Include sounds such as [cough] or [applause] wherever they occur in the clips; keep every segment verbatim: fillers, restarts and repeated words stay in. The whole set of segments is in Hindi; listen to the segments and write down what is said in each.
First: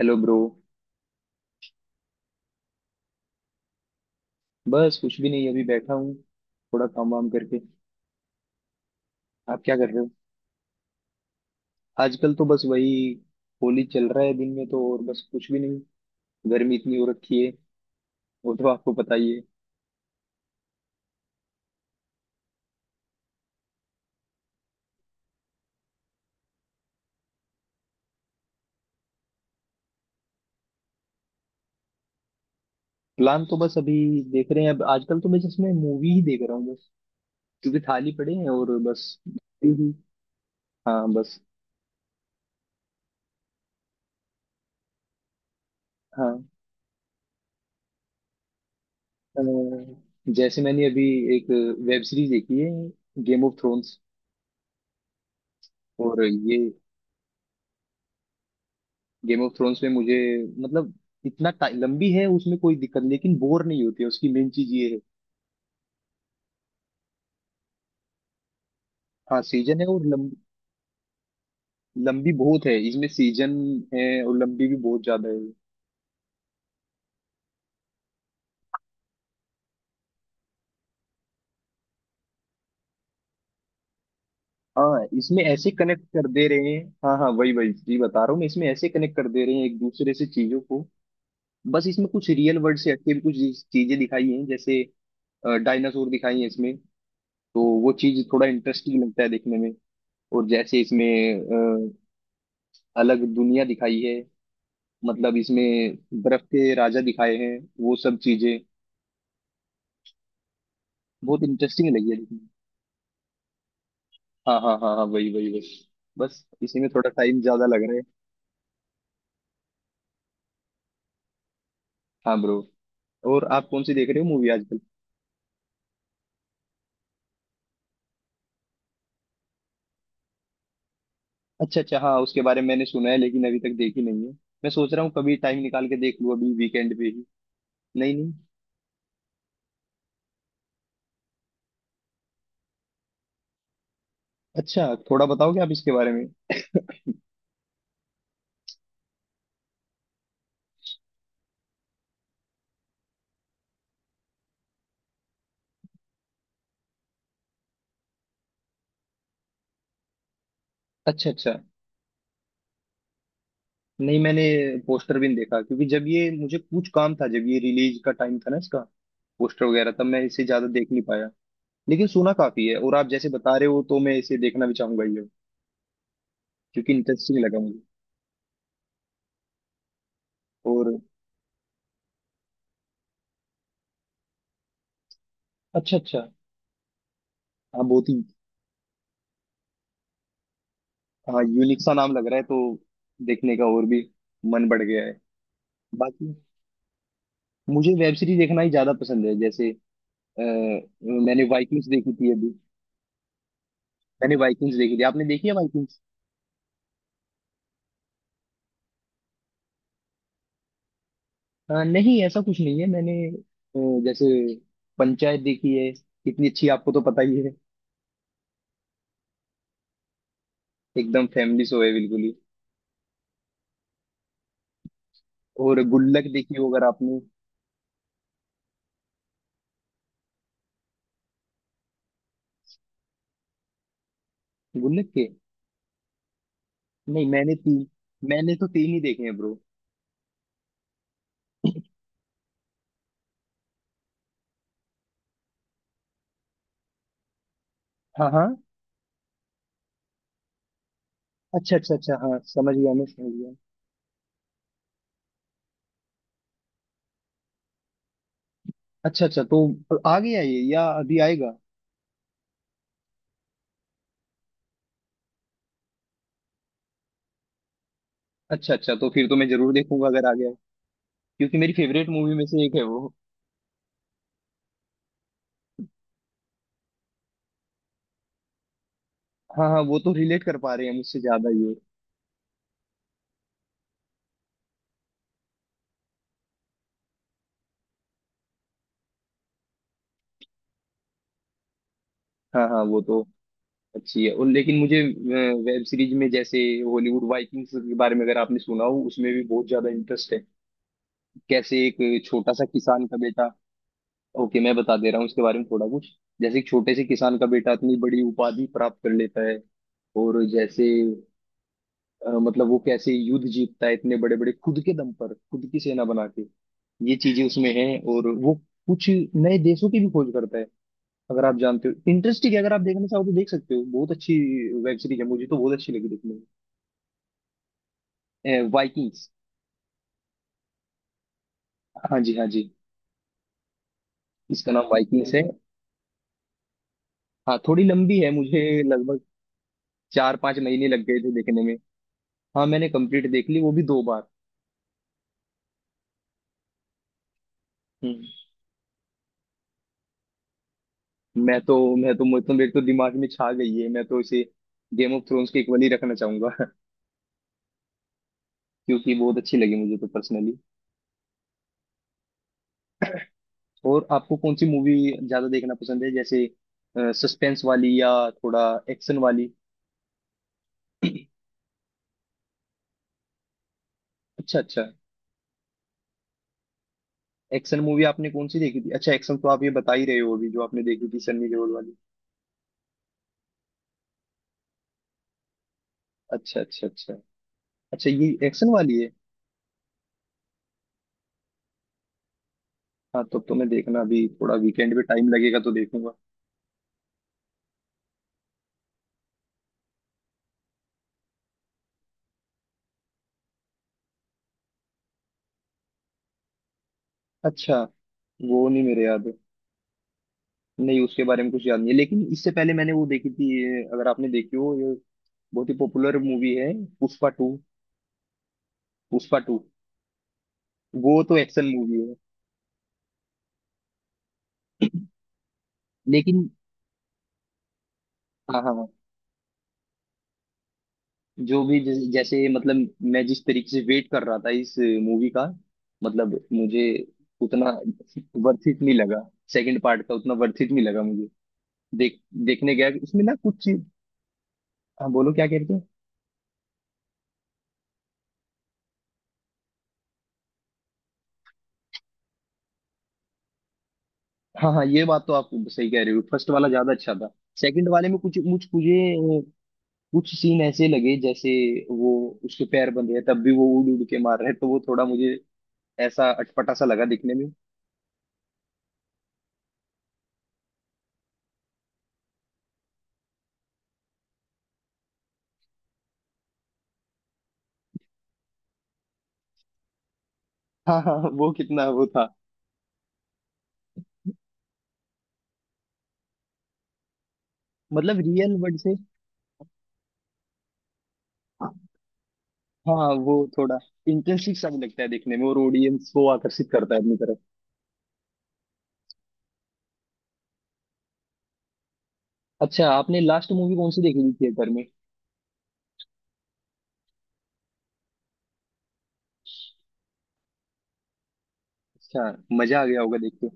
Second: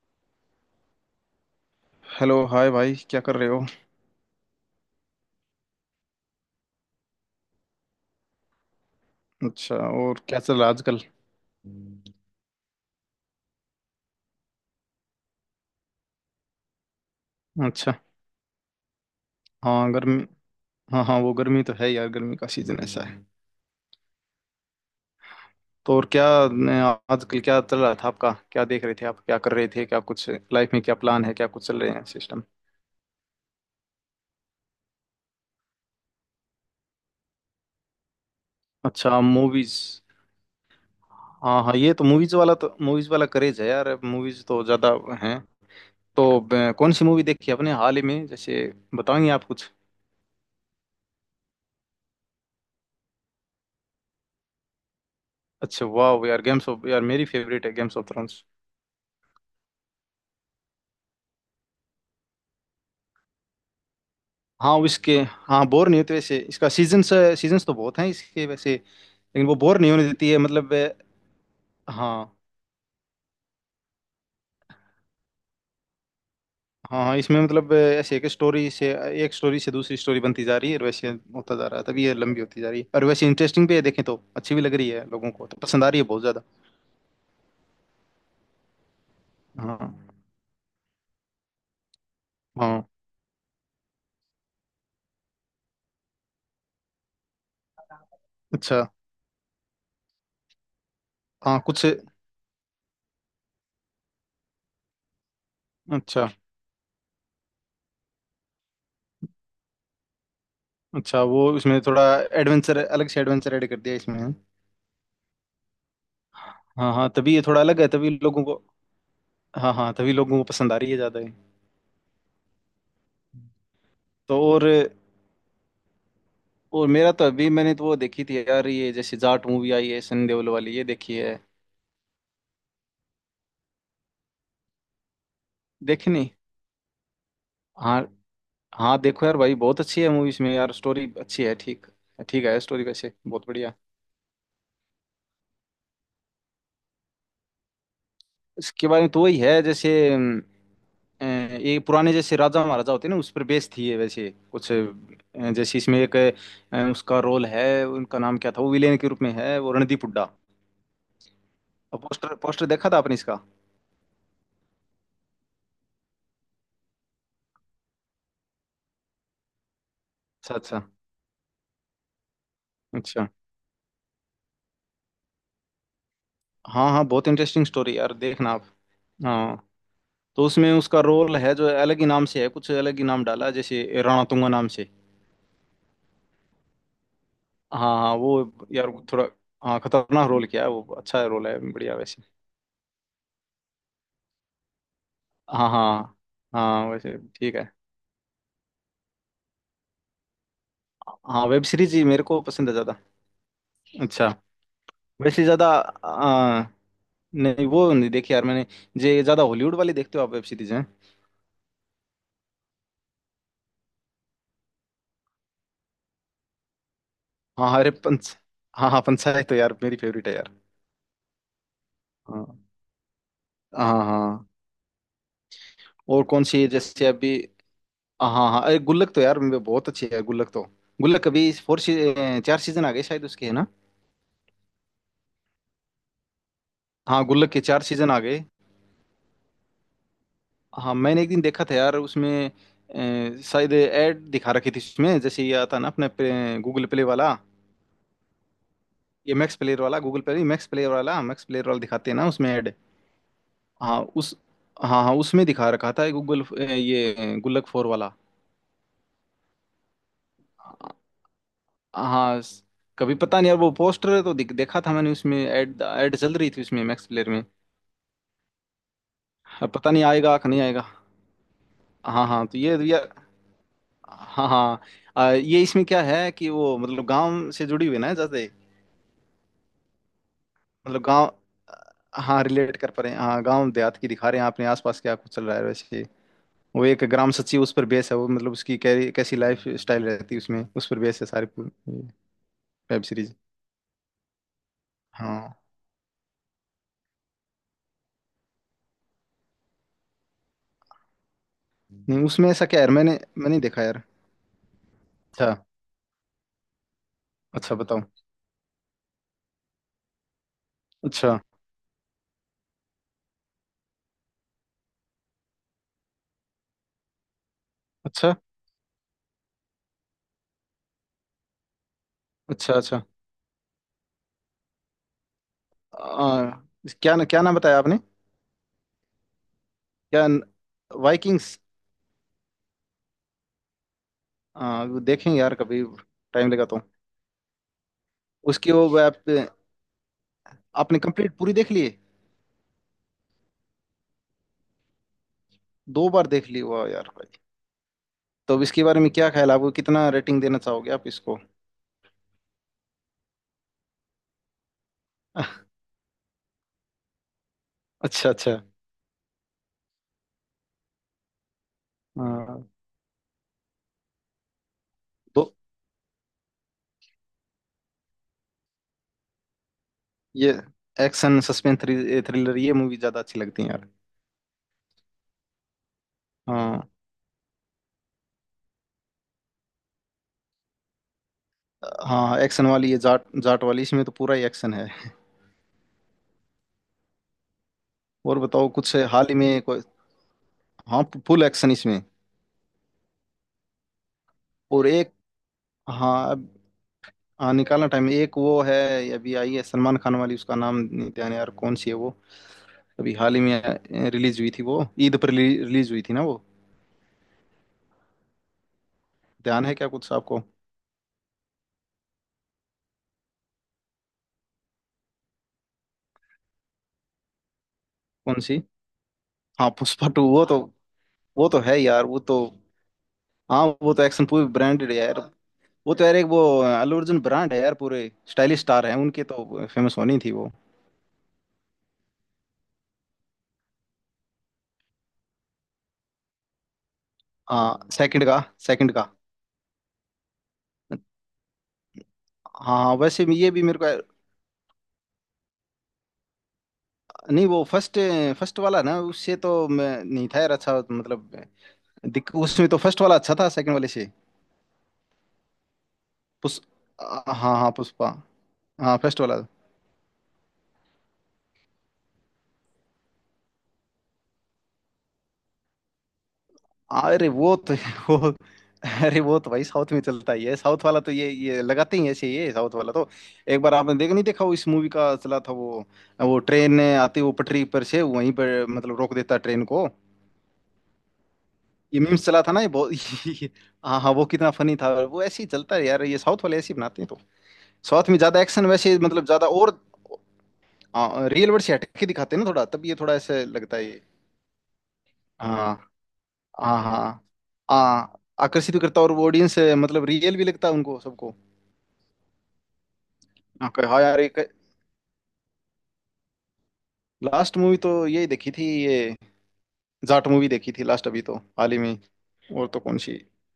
Hello bro. हेलो, हाय भाई, क्या कर रहे हो? बस कुछ भी नहीं, अभी बैठा हूँ, थोड़ा काम वाम करके। आप क्या अच्छा। कर रहे हो? और क्या चल रहा है आजकल? आजकल तो बस वही, होली चल रहा है दिन में, तो और बस कुछ भी नहीं। गर्मी इतनी हो रखी है, अच्छा। वो तो आपको पता ही है। हाँ, गर्मी। हाँ हाँ, वो गर्मी तो है यार, गर्मी का सीजन ऐसा है। तो और क्या। न- आजकल क्या चल रहा था आपका, क्या देख रहे थे आप, क्या कर रहे थे, क्या कुछ लाइफ में, क्या प्लान है, क्या कुछ चल रहे हैं सिस्टम? प्लान तो बस अभी देख रहे हैं। अब आजकल तो मैं जस्ट मैं मूवी ही देख रहा हूँ बस, क्योंकि थाली पड़े हैं और बस। अच्छा, मूवीज। हम्म। हाँ बस। हाँ हाँ, ये तो मूवीज वाला तो मूवीज वाला क्रेज है यार, मूवीज तो ज्यादा हैं। तो हाँ, ब- कौन सी मूवी देखी आपने हाल ही में, जैसे बताएंगे अ, आप कुछ? जैसे मैंने अभी एक वेब सीरीज देखी है, गेम ऑफ थ्रोन्स। अच्छा, और वाह यार, ये गेम्स ऑफ यार मेरी फेवरेट है games of thrones. Game of thrones में मुझे, मतलब इतना टाइ- लंबी है, उसमें कोई दिक्कत नहीं, लेकिन बोर नहीं होती है, उसकी मेन चीज हाँ, ये है। इसके। हाँ, बोर नहीं होते वैसे इसका सीजन्स सीजन्स तो बहुत हैं इसके वैसे, हाँ लेकिन वो सीजन बोर है नहीं और होने देती लंब, है मतलब। अ, लंबी हाँ बहुत है, इसमें सीजन है और लंबी भी बहुत ज्यादा है। हाँ हाँ, इसमें मतलब अ, ऐसे एक स्टोरी से एक स्टोरी से दूसरी स्टोरी बनती जा रही है, और वैसे होता जा रहा है तभी ये लंबी होती जा रही है। और वैसे इंटरेस्टिंग भी है, देखें तो अच्छी भी लग रही है, हाँ लोगों इसमें को तो ऐसे पसंद आ रही कनेक्ट है बहुत कर ज़्यादा। दे रहे हैं। हाँ हाँ, वही वही जी बता रहा हूँ मैं, इसमें ऐसे कनेक्ट कर दे रहे हैं एक दूसरे हाँ से चीजों को। बस इसमें कुछ रियल वर्ल्ड हाँ। से हटके भी कुछ चीजें दिखाई हैं। जैसे डायनासोर दिखाई है इसमें, तो वो चीज थोड़ा अच्छा। इंटरेस्टिंग लगता है देखने में। और जैसे इसमें हाँ, कुछ। अ, अलग दुनिया दिखाई है, मतलब इसमें अच्छा, बर्फ के राजा दिखाए हैं, वो सब चीजें अच्छा। वो बहुत इसमें इंटरेस्टिंग थोड़ा लगी है देखने में। एडवेंचर, अलग से एडवेंचर ऐड कर दिया इसमें। हाँ हाँ हाँ हाँ, वही वही वही, बस इसी में हाँ हाँ, थोड़ा तभी टाइम ये थोड़ा ज्यादा अलग लग है रहा है। तभी लोगों को। हाँ हाँ, तभी लोगों को पसंद आ रही है ज़्यादा है। हाँ ब्रो। और आप कौन सी देख रहे हो तो मूवी और। आजकल? और मेरा तो अभी मैंने तो वो देखी थी यार, ये जैसे जाट मूवी आई है सनी देओल वाली, ये देखी है। अच्छा अच्छा, हाँ उसके बारे में मैंने सुना है, लेकिन अभी तक देखी नहीं है। मैं सोच रहा हूँ कभी टाइम निकाल के देख देखनी। लूँ अभी वीकेंड पे ही। हाँ। नहीं नहीं। हाँ, देखो यार भाई बहुत अच्छी है मूवी, इसमें यार स्टोरी अच्छी है। ठीक ठीक है स्टोरी वैसे, बहुत बढ़िया। अच्छा थोड़ा बताओगे आप इसके बारे में? इसके बारे में तो वही है जैसे अम, अ, ये पुराने जैसे राजा महाराजा होते हैं ना, उस पर बेस्ड थी ये वैसे कुछ अ, जैसे इसमें एक अ, उसका रोल है। उनका नाम क्या था वो विलेन के रूप में है, वो रणदीप हुड्डा। अच्छा अच्छा। पोस्टर पोस्टर देखा था आपने इसका? नहीं मैंने पोस्टर भी नहीं देखा, क्योंकि जब ये मुझे कुछ काम था, जब ये रिलीज का टाइम था ना इसका पोस्टर वगैरह, तब मैं इसे अच्छा ज्यादा अच्छा, देख नहीं पाया। लेकिन सुना काफी है, और आप अच्छा। जैसे बता रहे हो तो मैं इसे देखना भी चाहूंगा ये, हाँ क्योंकि हाँ, बहुत इंटरेस्टिंग लगा इंटरेस्टिंग मुझे। स्टोरी यार, देखना आप। हाँ, तो उसमें और उसका रोल है जो अलग ही नाम से है, कुछ अलग ही नाम डाला है, जैसे रणतुंगा नाम से। अच्छा अच्छा। हाँ हाँ बहुत ही। हाँ, वो यार। थोड़ा। हाँ, खतरनाक रोल किया है वो, अच्छा हाँ रोल है यूनिक सा बढ़िया नाम वैसे। लग रहा है, तो देखने का और भी मन बढ़ गया है। हाँ हाँ। बाकी हाँ, वैसे ठीक है। मुझे वेब सीरीज देखना ही ज्यादा पसंद है। जैसे आ, मैंने हाँ, वेब वाइकिंग्स सीरीज ही देखी मेरे थी को अभी। पसंद है ज़्यादा। अच्छा। मैंने वाइकिंग्स देखी थी, आपने वैसे देखी है ज़्यादा। वाइकिंग्स? आ, नहीं वो नहीं देखी यार मैंने। जे ज़्यादा हॉलीवुड वाली देखते हो आप वेब सीरीज हैं? आ, नहीं ऐसा कुछ नहीं है, मैंने अ, जैसे पंचायत देखी है, कितनी अच्छी आपको तो पता ही है। हाँ हाँ, अरे पंच हाँ हाँ, पंचायत तो यार मेरी फेवरेट है यार। एकदम फैमिली शो है बिल्कुल ही। हाँ हाँ हाँ। और और गुल्लक कौन देखी सी है हो अगर जैसे आपने। अभी? हाँ हाँ, अरे गुल्लक तो यार मेरे बहुत अच्छी है गुल्लक तो। गुल्लक अभी फोर सी, चार सीजन आ गए शायद उसके, है ना? गुल्लक के, हाँ, नहीं गुल्लक मैंने के चार तीन, सीजन आ गए। मैंने तो तीन ही देखे हैं ब्रो। हाँ, मैंने एक दिन देखा था यार, उसमें अ, शायद ऐड दिखा रखी थी उसमें, जैसे ये आता ना अपने गूगल प्ले वाला। हाँ हाँ। ये मैक्स प्लेयर वाला, गूगल प्ले, मैक्स प्लेयर वाला मैक्स प्लेयर अच्छा वाला अच्छा दिखाते अच्छा, हैं ना हाँ उसमें ऐड। समझ गया, मैं समझ गया। हाँ, उस। हाँ हाँ, उसमें दिखा रखा था गूगल। ये गुल्लक फोर वाला। अच्छा अच्छा, तो आ गया ये या अभी आएगा? हाँ स- कभी पता नहीं यार, वो पोस्टर तो दिख- देखा था मैंने, उसमें ऐड ऐड चल रही थी उसमें मैक्स प्लेयर में। अच्छा अच्छा, तो फिर तो मैं अब जरूर पता नहीं देखूंगा अगर आ आएगा कि गया, नहीं आएगा। क्योंकि मेरी फेवरेट हाँ मूवी में हाँ, तो से एक ये है ये वो। हाँ हाँ। आ, ये इसमें क्या है कि वो मतलब गांव से जुड़ी हुई है ना जैसे। हाँ हाँ, वो तो रिलेट कर पा रहे हैं मतलब मुझसे गांव। ज्यादा ये। हाँ, रिलेट कर पा रहे हैं, हाँ गांव देहात की दिखा रहे हैं, अपने आसपास क्या कुछ चल रहा है वैसे। वो एक ग्राम सचिव उस पर बेस है वो, मतलब उसकी कै, कैसी लाइफ स्टाइल रहती है उसमें, उस पर बेस है सारी हाँ हाँ, वो वेब तो सीरीज। अच्छी है। और लेकिन मुझे हाँ। वेब सीरीज में जैसे हॉलीवुड वाइकिंग्स के बारे में अगर आपने सुना हो, उसमें भी बहुत ज्यादा इंटरेस्ट है। कैसे एक नहीं, उसमें छोटा सा ऐसा क्या है यार, किसान मैंने का बेटा। मैंने नहीं देखा यार। ओके मैं बता दे रहा हूँ इसके अच्छा। बारे में थोड़ा कुछ। जैसे एक छोटे से किसान का बेटा अच्छा, इतनी बताओ। बड़ी उपाधि प्राप्त कर लेता है। और जैसे अच्छा अ, मतलब वो कैसे युद्ध जीतता है इतने बड़े बड़े, खुद के दम पर खुद की सेना बना के। ये चीजें उसमें हैं। और अच्छा वो कुछ नए देशों की भी खोज करता है। अगर आप जानते हो, इंटरेस्टिंग है, अच्छा। अगर आप अच्छा। देखना चाहो तो देख सकते हो, बहुत अच्छी वेब सीरीज है, मुझे तो बहुत अच्छी लगी देखने आ, क्या क्या नाम बताया आपने? में। वाइकिंग्स। क्या? वाइकिंग्स। हाँ जी हाँ जी, इसका नाम हाँ, वो वाइकिंग्स देखेंगे है। यार कभी, टाइम लगा तो। हाँ थोड़ी लंबी है, उसकी मुझे वो लगभग वेब। चार पांच महीने आपने लग गए थे कंप्लीट पूरी देखने देख में। ली है? हाँ मैंने कंप्लीट देख ली, वो भी दो बार। दो बार देख ली, हुआ यार भाई! हम्म। तो अब इसके बारे में क्या ख्याल है आपको? कितना रेटिंग देना चाहोगे आप इसको? मैं तो मैं तो मुझे तो मेरे तो दिमाग में छा गई है, मैं तो इसे गेम ऑफ थ्रोन्स के [laughs] इक्वल ही रखना चाहूंगा [laughs] अच्छा, अच्छा। क्योंकि बहुत अच्छी लगी मुझे तो पर्सनली। हाँ। और आपको कौन सी मूवी ज्यादा तो देखना पसंद है? जैसे सस्पेंस वाली या थोड़ा एक्शन वाली? ये एक्शन, सस्पेंस, थ्रिलर, ये मूवी ज्यादा अच्छी लगती है यार। अच्छा अच्छा। हाँ। एक्शन मूवी आपने कौन सी देखी थी? अच्छा एक्शन तो आप ये बता ही रहे हो, अभी जो आपने देखी थी सन्नी देओल वाली। हाँ, एक्शन वाली ये जाट जाट वाली, इसमें तो पूरा ही एक्शन है। अच्छा अच्छा अच्छा। अच्छा ये और बताओ, एक्शन कुछ वाली है। हाल ही में कोई? हाँ, फुल एक्शन इसमें। हाँ तब तो, तो मैं देखना अभी थोड़ा और वीकेंड पे एक। टाइम लगेगा तो देखूंगा। हाँ हाँ, निकालना टाइम, एक वो है। अभी आई है सलमान खान वाली, उसका नाम नहीं ध्यान है यार, कौन सी है वो? अभी हाल ही में रिलीज हुई थी वो। ईद पर रिलीज हुई थी ना वो? अच्छा। वो नहीं मेरे याद। ध्यान है क्या कुछ आपको? नहीं उसके बारे में कुछ याद नहीं है, लेकिन इससे पहले मैंने वो देखी थी ये, अगर आपने देखी हो ये, बहुत ही पॉपुलर मूवी है, पुष्पा टू। कौन सी? पुष्पा टू, हाँ, पुष्पा टू। वो तो। वो तो वो तो एक्शन है मूवी यार, है। वो तो। हाँ, वो तो एक्शन पूरी ब्रांडेड है यार। वो तो यार, एक वो लेकिन अल्लू अर्जुन ब्रांड है यार, पूरे स्टाइलिश हाँ हाँ स्टार हाँ, हैं उनके, तो फेमस होनी थी वो। जो भी जैसे जैसे मतलब मैं जिस तरीके से वेट कर रहा था इस मूवी का, मतलब मुझे उतना हाँ, सेकंड का। वर्थित सेकंड नहीं का। लगा। सेकंड पार्ट का उतना वर्थित नहीं लगा मुझे। देख देखने हाँ गया हाँ, इसमें वैसे ना भी ये कुछ भी मेरे चीज। को। हाँ बोलो क्या कहते हैं। नहीं, वो फर्स्ट, फर्स्ट वाला ना, उससे तो मैं नहीं था यार, अच्छा मतलब दिक- उसमें तो फर्स्ट वाला अच्छा था सेकंड वाले से। हाँ हाँ ये बात तो आप सही कह रहे हो, फर्स्ट पुष वाला ज्यादा अच्छा था। आ- हाँ हाँ, सेकंड वाले पुष्पा। में कुछ मुझ हाँ, फर्स्ट वाला। मुझे कुछ सीन ऐसे लगे जैसे, वो उसके पैर बंधे हैं तब भी वो उड़ उड़ के मार रहे हैं, तो वो थोड़ा मुझे ऐसा अटपटा सा लगा अरे दिखने में। वो तो [laughs] वो। अरे वो तो भाई साउथ में चलता ही है, साउथ वाला तो ये ये लगाते ही ऐसे, ये साउथ वाला तो। एक बार आपने देख नहीं देखा वो, इस मूवी का चला था वो वो ट्रेन आती, वो पटरी पर से वहीं पर मतलब रोक देता ट्रेन को। हाँ हाँ, वो कितना ये वो था। मीम्स चला था ना ये बहुत। [laughs] हाँ हाँ, वो कितना फनी था वो! ऐसे ही चलता है यार, ये साउथ वाले ऐसे ही बनाते हैं तो। साउथ मतलब में ज्यादा रियल एक्शन वर्ड से। वैसे, मतलब ज्यादा, और रियल वर्ल्ड से हटके दिखाते हैं ना थोड़ा, तब ये हाँ थोड़ा वो ऐसे लगता थोड़ा है। इंटरेस्टिंग सा भी लगता है देखने में, हाँ और ऑडियंस को आकर्षित हाँ। करता है अपनी हाँ तरफ। हाँ, आकर्षित भी करता, और वो ऑडियंस मतलब रियल भी लगता है उनको सबको। अच्छा आपने लास्ट हाँ, मूवी कहे, कौन हाँ सी यार देखी थी एक, थिएटर में? लास्ट मूवी तो यही देखी थी ये, जाट मूवी देखी थी लास्ट अभी तो हाल ही में। अच्छा, और मजा तो आ कौन गया होगा सी? देख के।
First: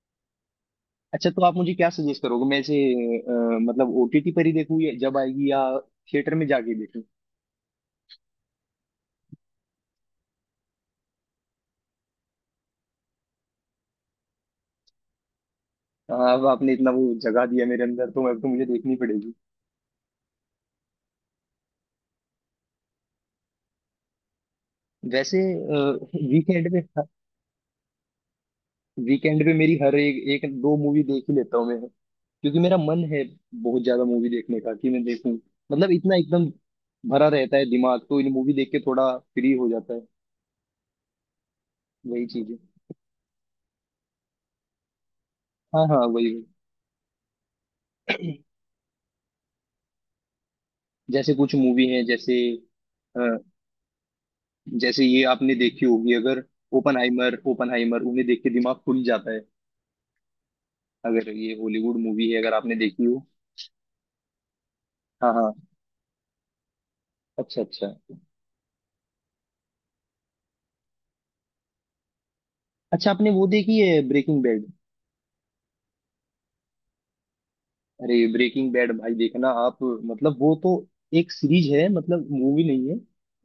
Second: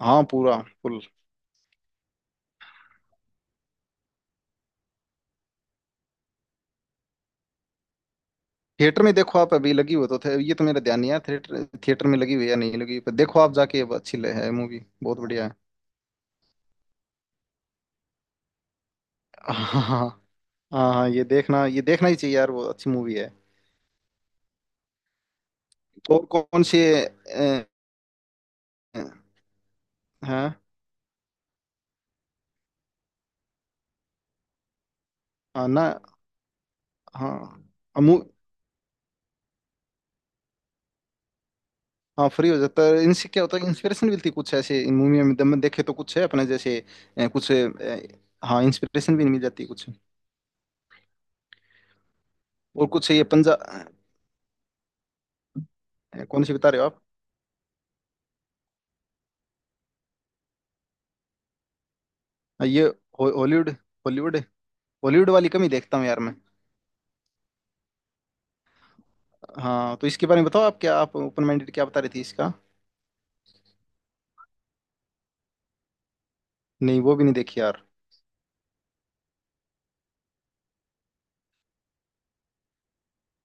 हाँ, पूरा। फुल। अच्छा तो आप मुझे क्या सजेस्ट करोगे, मैं इसे अ, मतलब ओटीटी पर ही देखूँ या जब आएगी, या थिएटर में जाके देखूँ? थिएटर में देखो आप, अभी लगी हुई तो थे ये, तो मेरा ध्यान नहीं है थिएटर थिएटर में लगी हुई या नहीं लगी हुई, पर देखो आप जाके अब, अच्छी ले- है मूवी, बहुत बढ़िया है। अब आपने इतना वो जगा दिया मेरे अंदर तो अब तो मुझे देखनी पड़ेगी। [laughs] हाँ। हाँ हाँ, ये देखना, ये देखना ही चाहिए यार, वो अच्छी मूवी है। वैसे और कौन वीकेंड सी पे, है? वीकेंड पे मेरी हर एक हाँ, एक दो मूवी देख ही लेता हूँ मैं, क्योंकि मेरा मन है बहुत ज्यादा मूवी देखने का, कि मैं देखूं। हाँ ना। मतलब इतना एकदम भरा रहता हाँ है दिमाग, तो इन मूवी देख के थोड़ा फ्री हो जाता है, वही हाँ, फ्री चीज है। हो जाता है इनसे, क्या होता है कि इंस्पिरेशन मिलती है कुछ ऐसे, इन मूवी में दम- देखे हाँ तो हाँ कुछ है वही वही। अपने जैसे। अ, कुछ अ, हाँ, इंस्पिरेशन भी मिल जाती है कुछ। जैसे कुछ मूवी हैं, जैसे और कुछ अ, ये पंजा अ, जैसे ये आपने देखी होगी अगर, कौन सी बता रहे हो आप? ओपनहाइमर। ओपनहाइमर उन्हें देख के दिमाग खुल जाता है, अगर ये हॉलीवुड मूवी है, अगर अ, आपने ये, देखी हो। हो- हॉलीवुड, हॉलीवुड, हॉलीवुड हाँ वाली हाँ। कम ही देखता हूँ यार मैं। अच्छा अच्छा हाँ, तो इसके बारे में बताओ आप, क्या आप ओपन माइंडेड, क्या बता रही थी इसका? अच्छा। आपने वो देखी है ब्रेकिंग बैड? नहीं, वो भी नहीं देखी यार। अरे ब्रेकिंग बैड भाई देखना आप, मतलब वो तो एक सीरीज है, मतलब मूवी नहीं है।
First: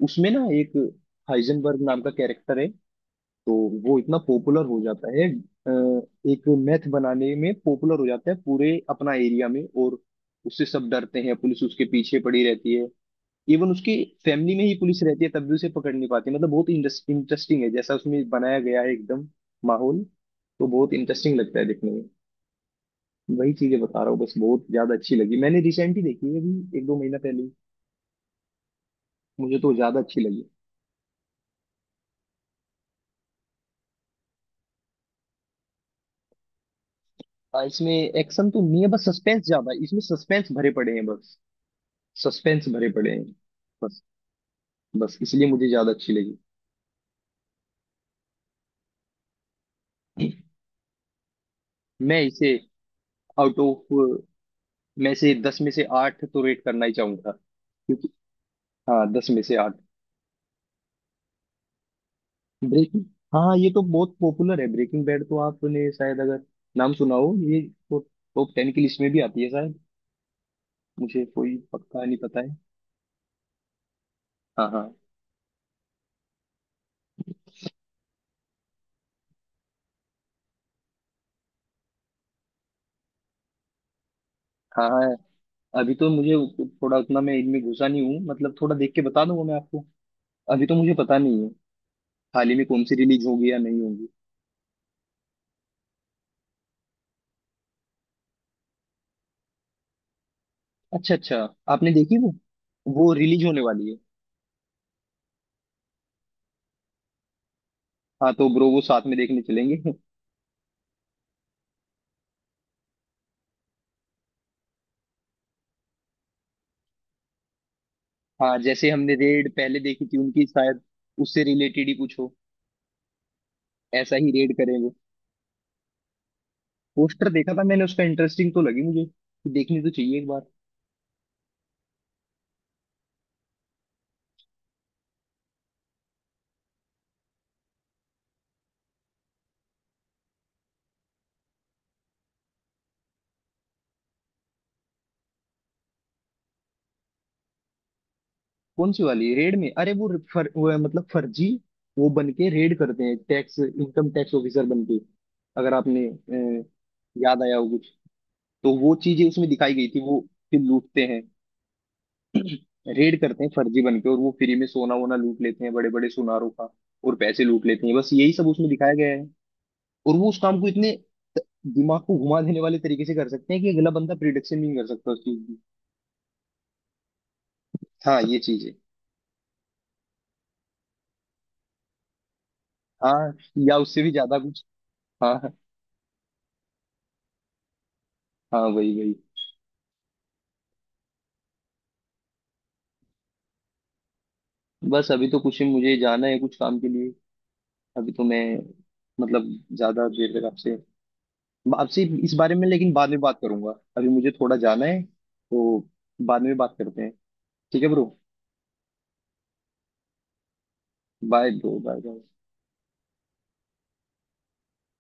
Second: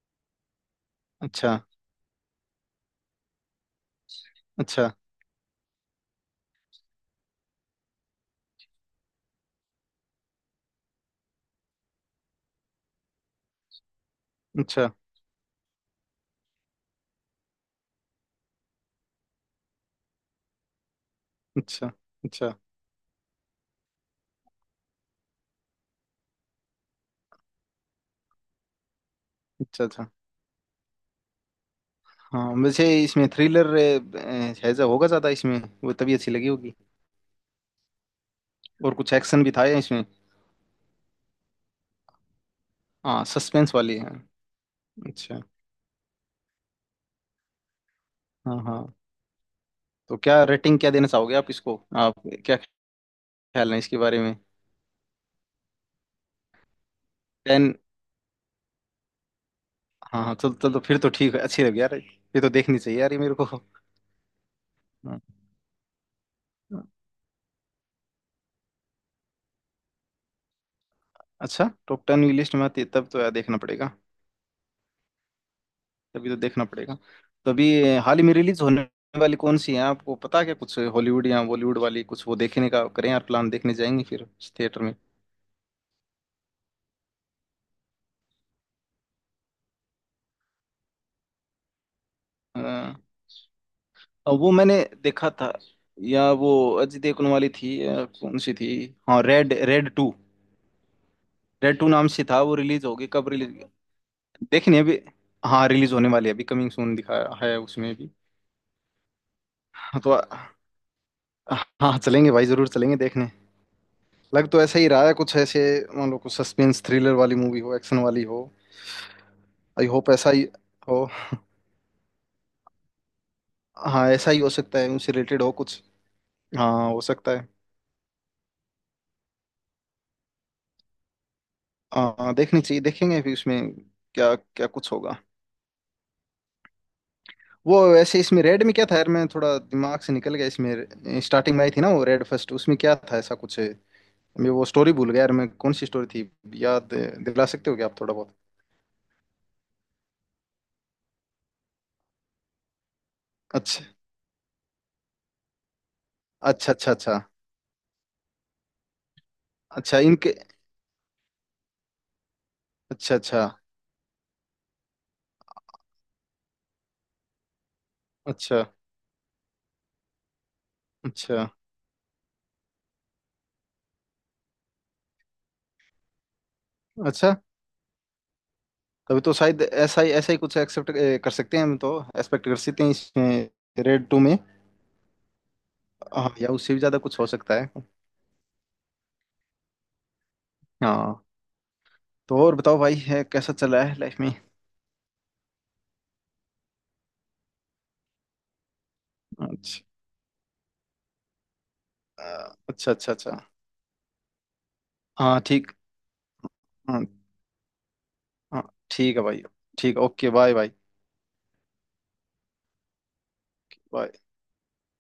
उसमें ना एक अच्छा, हाइजनबर्ग नाम का कैरेक्टर है, तो वो इतना पॉपुलर हो अच्छा, जाता है, अ, एक मैथ बनाने में पॉपुलर हो जाता है पूरे अपना एरिया में, और उससे सब डरते हैं, पुलिस उसके पीछे पड़ी रहती है। इवन उसके फैमिली में ही अच्छा। पुलिस रहती है, तब भी उसे पकड़ नहीं पाती, मतलब बहुत इंटरेस्टिंग है जैसा उसमें बनाया गया है एकदम माहौल, तो बहुत इंटरेस्टिंग लगता है अच्छा, देखने में। अच्छा, वही चीजें बता रहा हूँ बस, बहुत ज्यादा अच्छी लगी, मैंने रिसेंटली देखी है अभी एक दो महीना पहले ही। मुझे तो अच्छा, ज्यादा अच्छा। अच्छी लगी। हाँ, वैसे इसमें थ्रिलर है जो होगा ज्यादा इसमें, वो तभी अच्छी लगी होगी। आ, इसमें एक्शन तो नहीं है, और बस कुछ एक्शन सस्पेंस भी था ज्यादा है, इसमें इसमें? सस्पेंस भरे पड़े हैं बस। सस्पेंस भरे पड़े हैं हाँ, सस्पेंस वाली बस। है। बस अच्छा। इसलिए मुझे ज्यादा अच्छी लगी। हाँ हाँ। तो क्या रेटिंग, क्या देना चाहोगे आप इसको, आप मैं इसे क्या आउट ख्याल है ऑफ, इसके बारे में? में से दस में से आठ तो रेट करना ही चाहूंगा, टेन। क्योंकि, हाँ दस में से आठ। हाँ हाँ, चल चल तो फिर तो ठीक है, अच्छी लगी यार ये तो, देखनी चाहिए ब्रेकिंग, यार ये मेरे को, हाँ हाँ। ये तो बहुत पॉपुलर है ब्रेकिंग हाँ। बैड, तो आपने शायद अगर नाम सुना हो ये, तो टॉप टेन की लिस्ट में भी आती है शायद, मुझे कोई अच्छा, पक्का टॉप नहीं टेन की पता है। लिस्ट में आती है तब तो यार देखना पड़ेगा। हाँ हाँ तभी तो देखना पड़ेगा। तो अभी हाल ही में रिलीज होने वाली कौन सी है आपको पता है क्या कुछ, हॉलीवुड या बॉलीवुड वाली कुछ, वो देखने का करें यार प्लान, देखने जाएंगे फिर थिएटर हाँ। अभी तो मुझे थोड़ा उतना मैं इनमें घुसा नहीं हूँ, मतलब थोड़ा देख के बता दूंगा मैं आपको, अभी तो मुझे पता नहीं है हाल ही में कौन में। सी रिलीज होगी या नहीं होगी। और वो मैंने देखा था, या वो अजय देवगन वाली थी या कौन सी थी। हाँ, रेड, रेड टू। अच्छा अच्छा। रेड टू आपने नाम देखी से वो? था वो, रिलीज होगी वो कब रिलीज रिलीज? होने वाली है। देखनी है अभी। हाँ, रिलीज होने वाली है अभी, कमिंग सून दिखाया है उसमें भी। हाँ तो ब्रो वो साथ में देखने चलेंगे। हाँ, तो हाँ चलेंगे भाई, जरूर चलेंगे देखने। लग तो ऐसा ही रहा है कुछ ऐसे, मान लो कुछ सस्पेंस थ्रिलर वाली मूवी हो, एक्शन वाली [laughs] हो। हाँ, जैसे हमने रेड पहले आई देखी होप थी ऐसा ही उनकी शायद, हो। उससे रिलेटेड ही कुछ हो। हाँ, ऐसा ही ऐसा ही हो रेड सकता करेंगे। है, उनसे रिलेटेड हो कुछ। हाँ, हो पोस्टर सकता है। देखा था मैंने उसका, इंटरेस्टिंग तो लगी मुझे, देखनी तो चाहिए एक बार। हाँ, देखनी चाहिए, देखेंगे फिर उसमें क्या क्या कुछ होगा। वो वैसे इसमें रेड में क्या था यार, मैं थोड़ा दिमाग से निकल गया, इसमें स्टार्टिंग में आई थी ना वो रेड फर्स्ट, उसमें क्या था ऐसा कुछ है? मैं वो स्टोरी भूल गया यार, मैं कौन सी स्टोरी थी, याद दिला सकते हो क्या आप थोड़ा बहुत? कौन सी वाली रेड में? अरे वो, फर, वो है, मतलब फर्जी, वो बन के रेड करते हैं, टैक्स अच्छा, इनकम टैक्स ऑफिसर बन के। अगर आपने अ, अच्छा, अच्छा। अच्छा, याद आया हो कुछ, तो वो चीजें उसमें दिखाई गई अच्छा, थी। वो इनके। फिर लूटते हैं, अच्छा, रेड करते अच्छा, हैं फर्जी बन के, और वो फ्री में सोना वोना लूट लेते हैं बड़े बड़े सुनारों का, और पैसे लूट लेते हैं, बस यही सब अच्छा, उसमें दिखाया गया है। और वो उस काम को इतने अच्छा, दिमाग को घुमा देने वाले तरीके से कर सकते हैं कि अगला बंदा प्रिडिक्शन नहीं कर सकता उस चीज की। अच्छा। हाँ ये चीज है। तभी तो शायद ऐसा ही ऐसा ही कुछ एक्सेप्ट कर सकते हैं, हम तो एक्सपेक्ट कर सकते हैं हाँ इसमें या उससे रेड भी टू में। ज्यादा कुछ। हाँ हाँ हाँ, या उससे भी ज्यादा कुछ हो सकता है। हाँ, वही वही। हाँ। तो और बताओ भाई, है कैसा चल रहा है लाइफ में? बस अभी तो कुछ ही, मुझे जाना है कुछ काम के लिए। अभी तो मैं, मतलब अच्छा। ज्यादा देर तक आपसे, आपसे अ, इस बारे में अच्छा, लेकिन बाद अच्छा, में बात अच्छा। करूंगा। अभी मुझे थोड़ा जाना है, हाँ, ठीक। तो बाद में बात करते हाँ। हैं। ठीक है ब्रो। हाँ। ठीक है भाई। ठीक है, okay, bye bye. Bye bro, bye. Bye.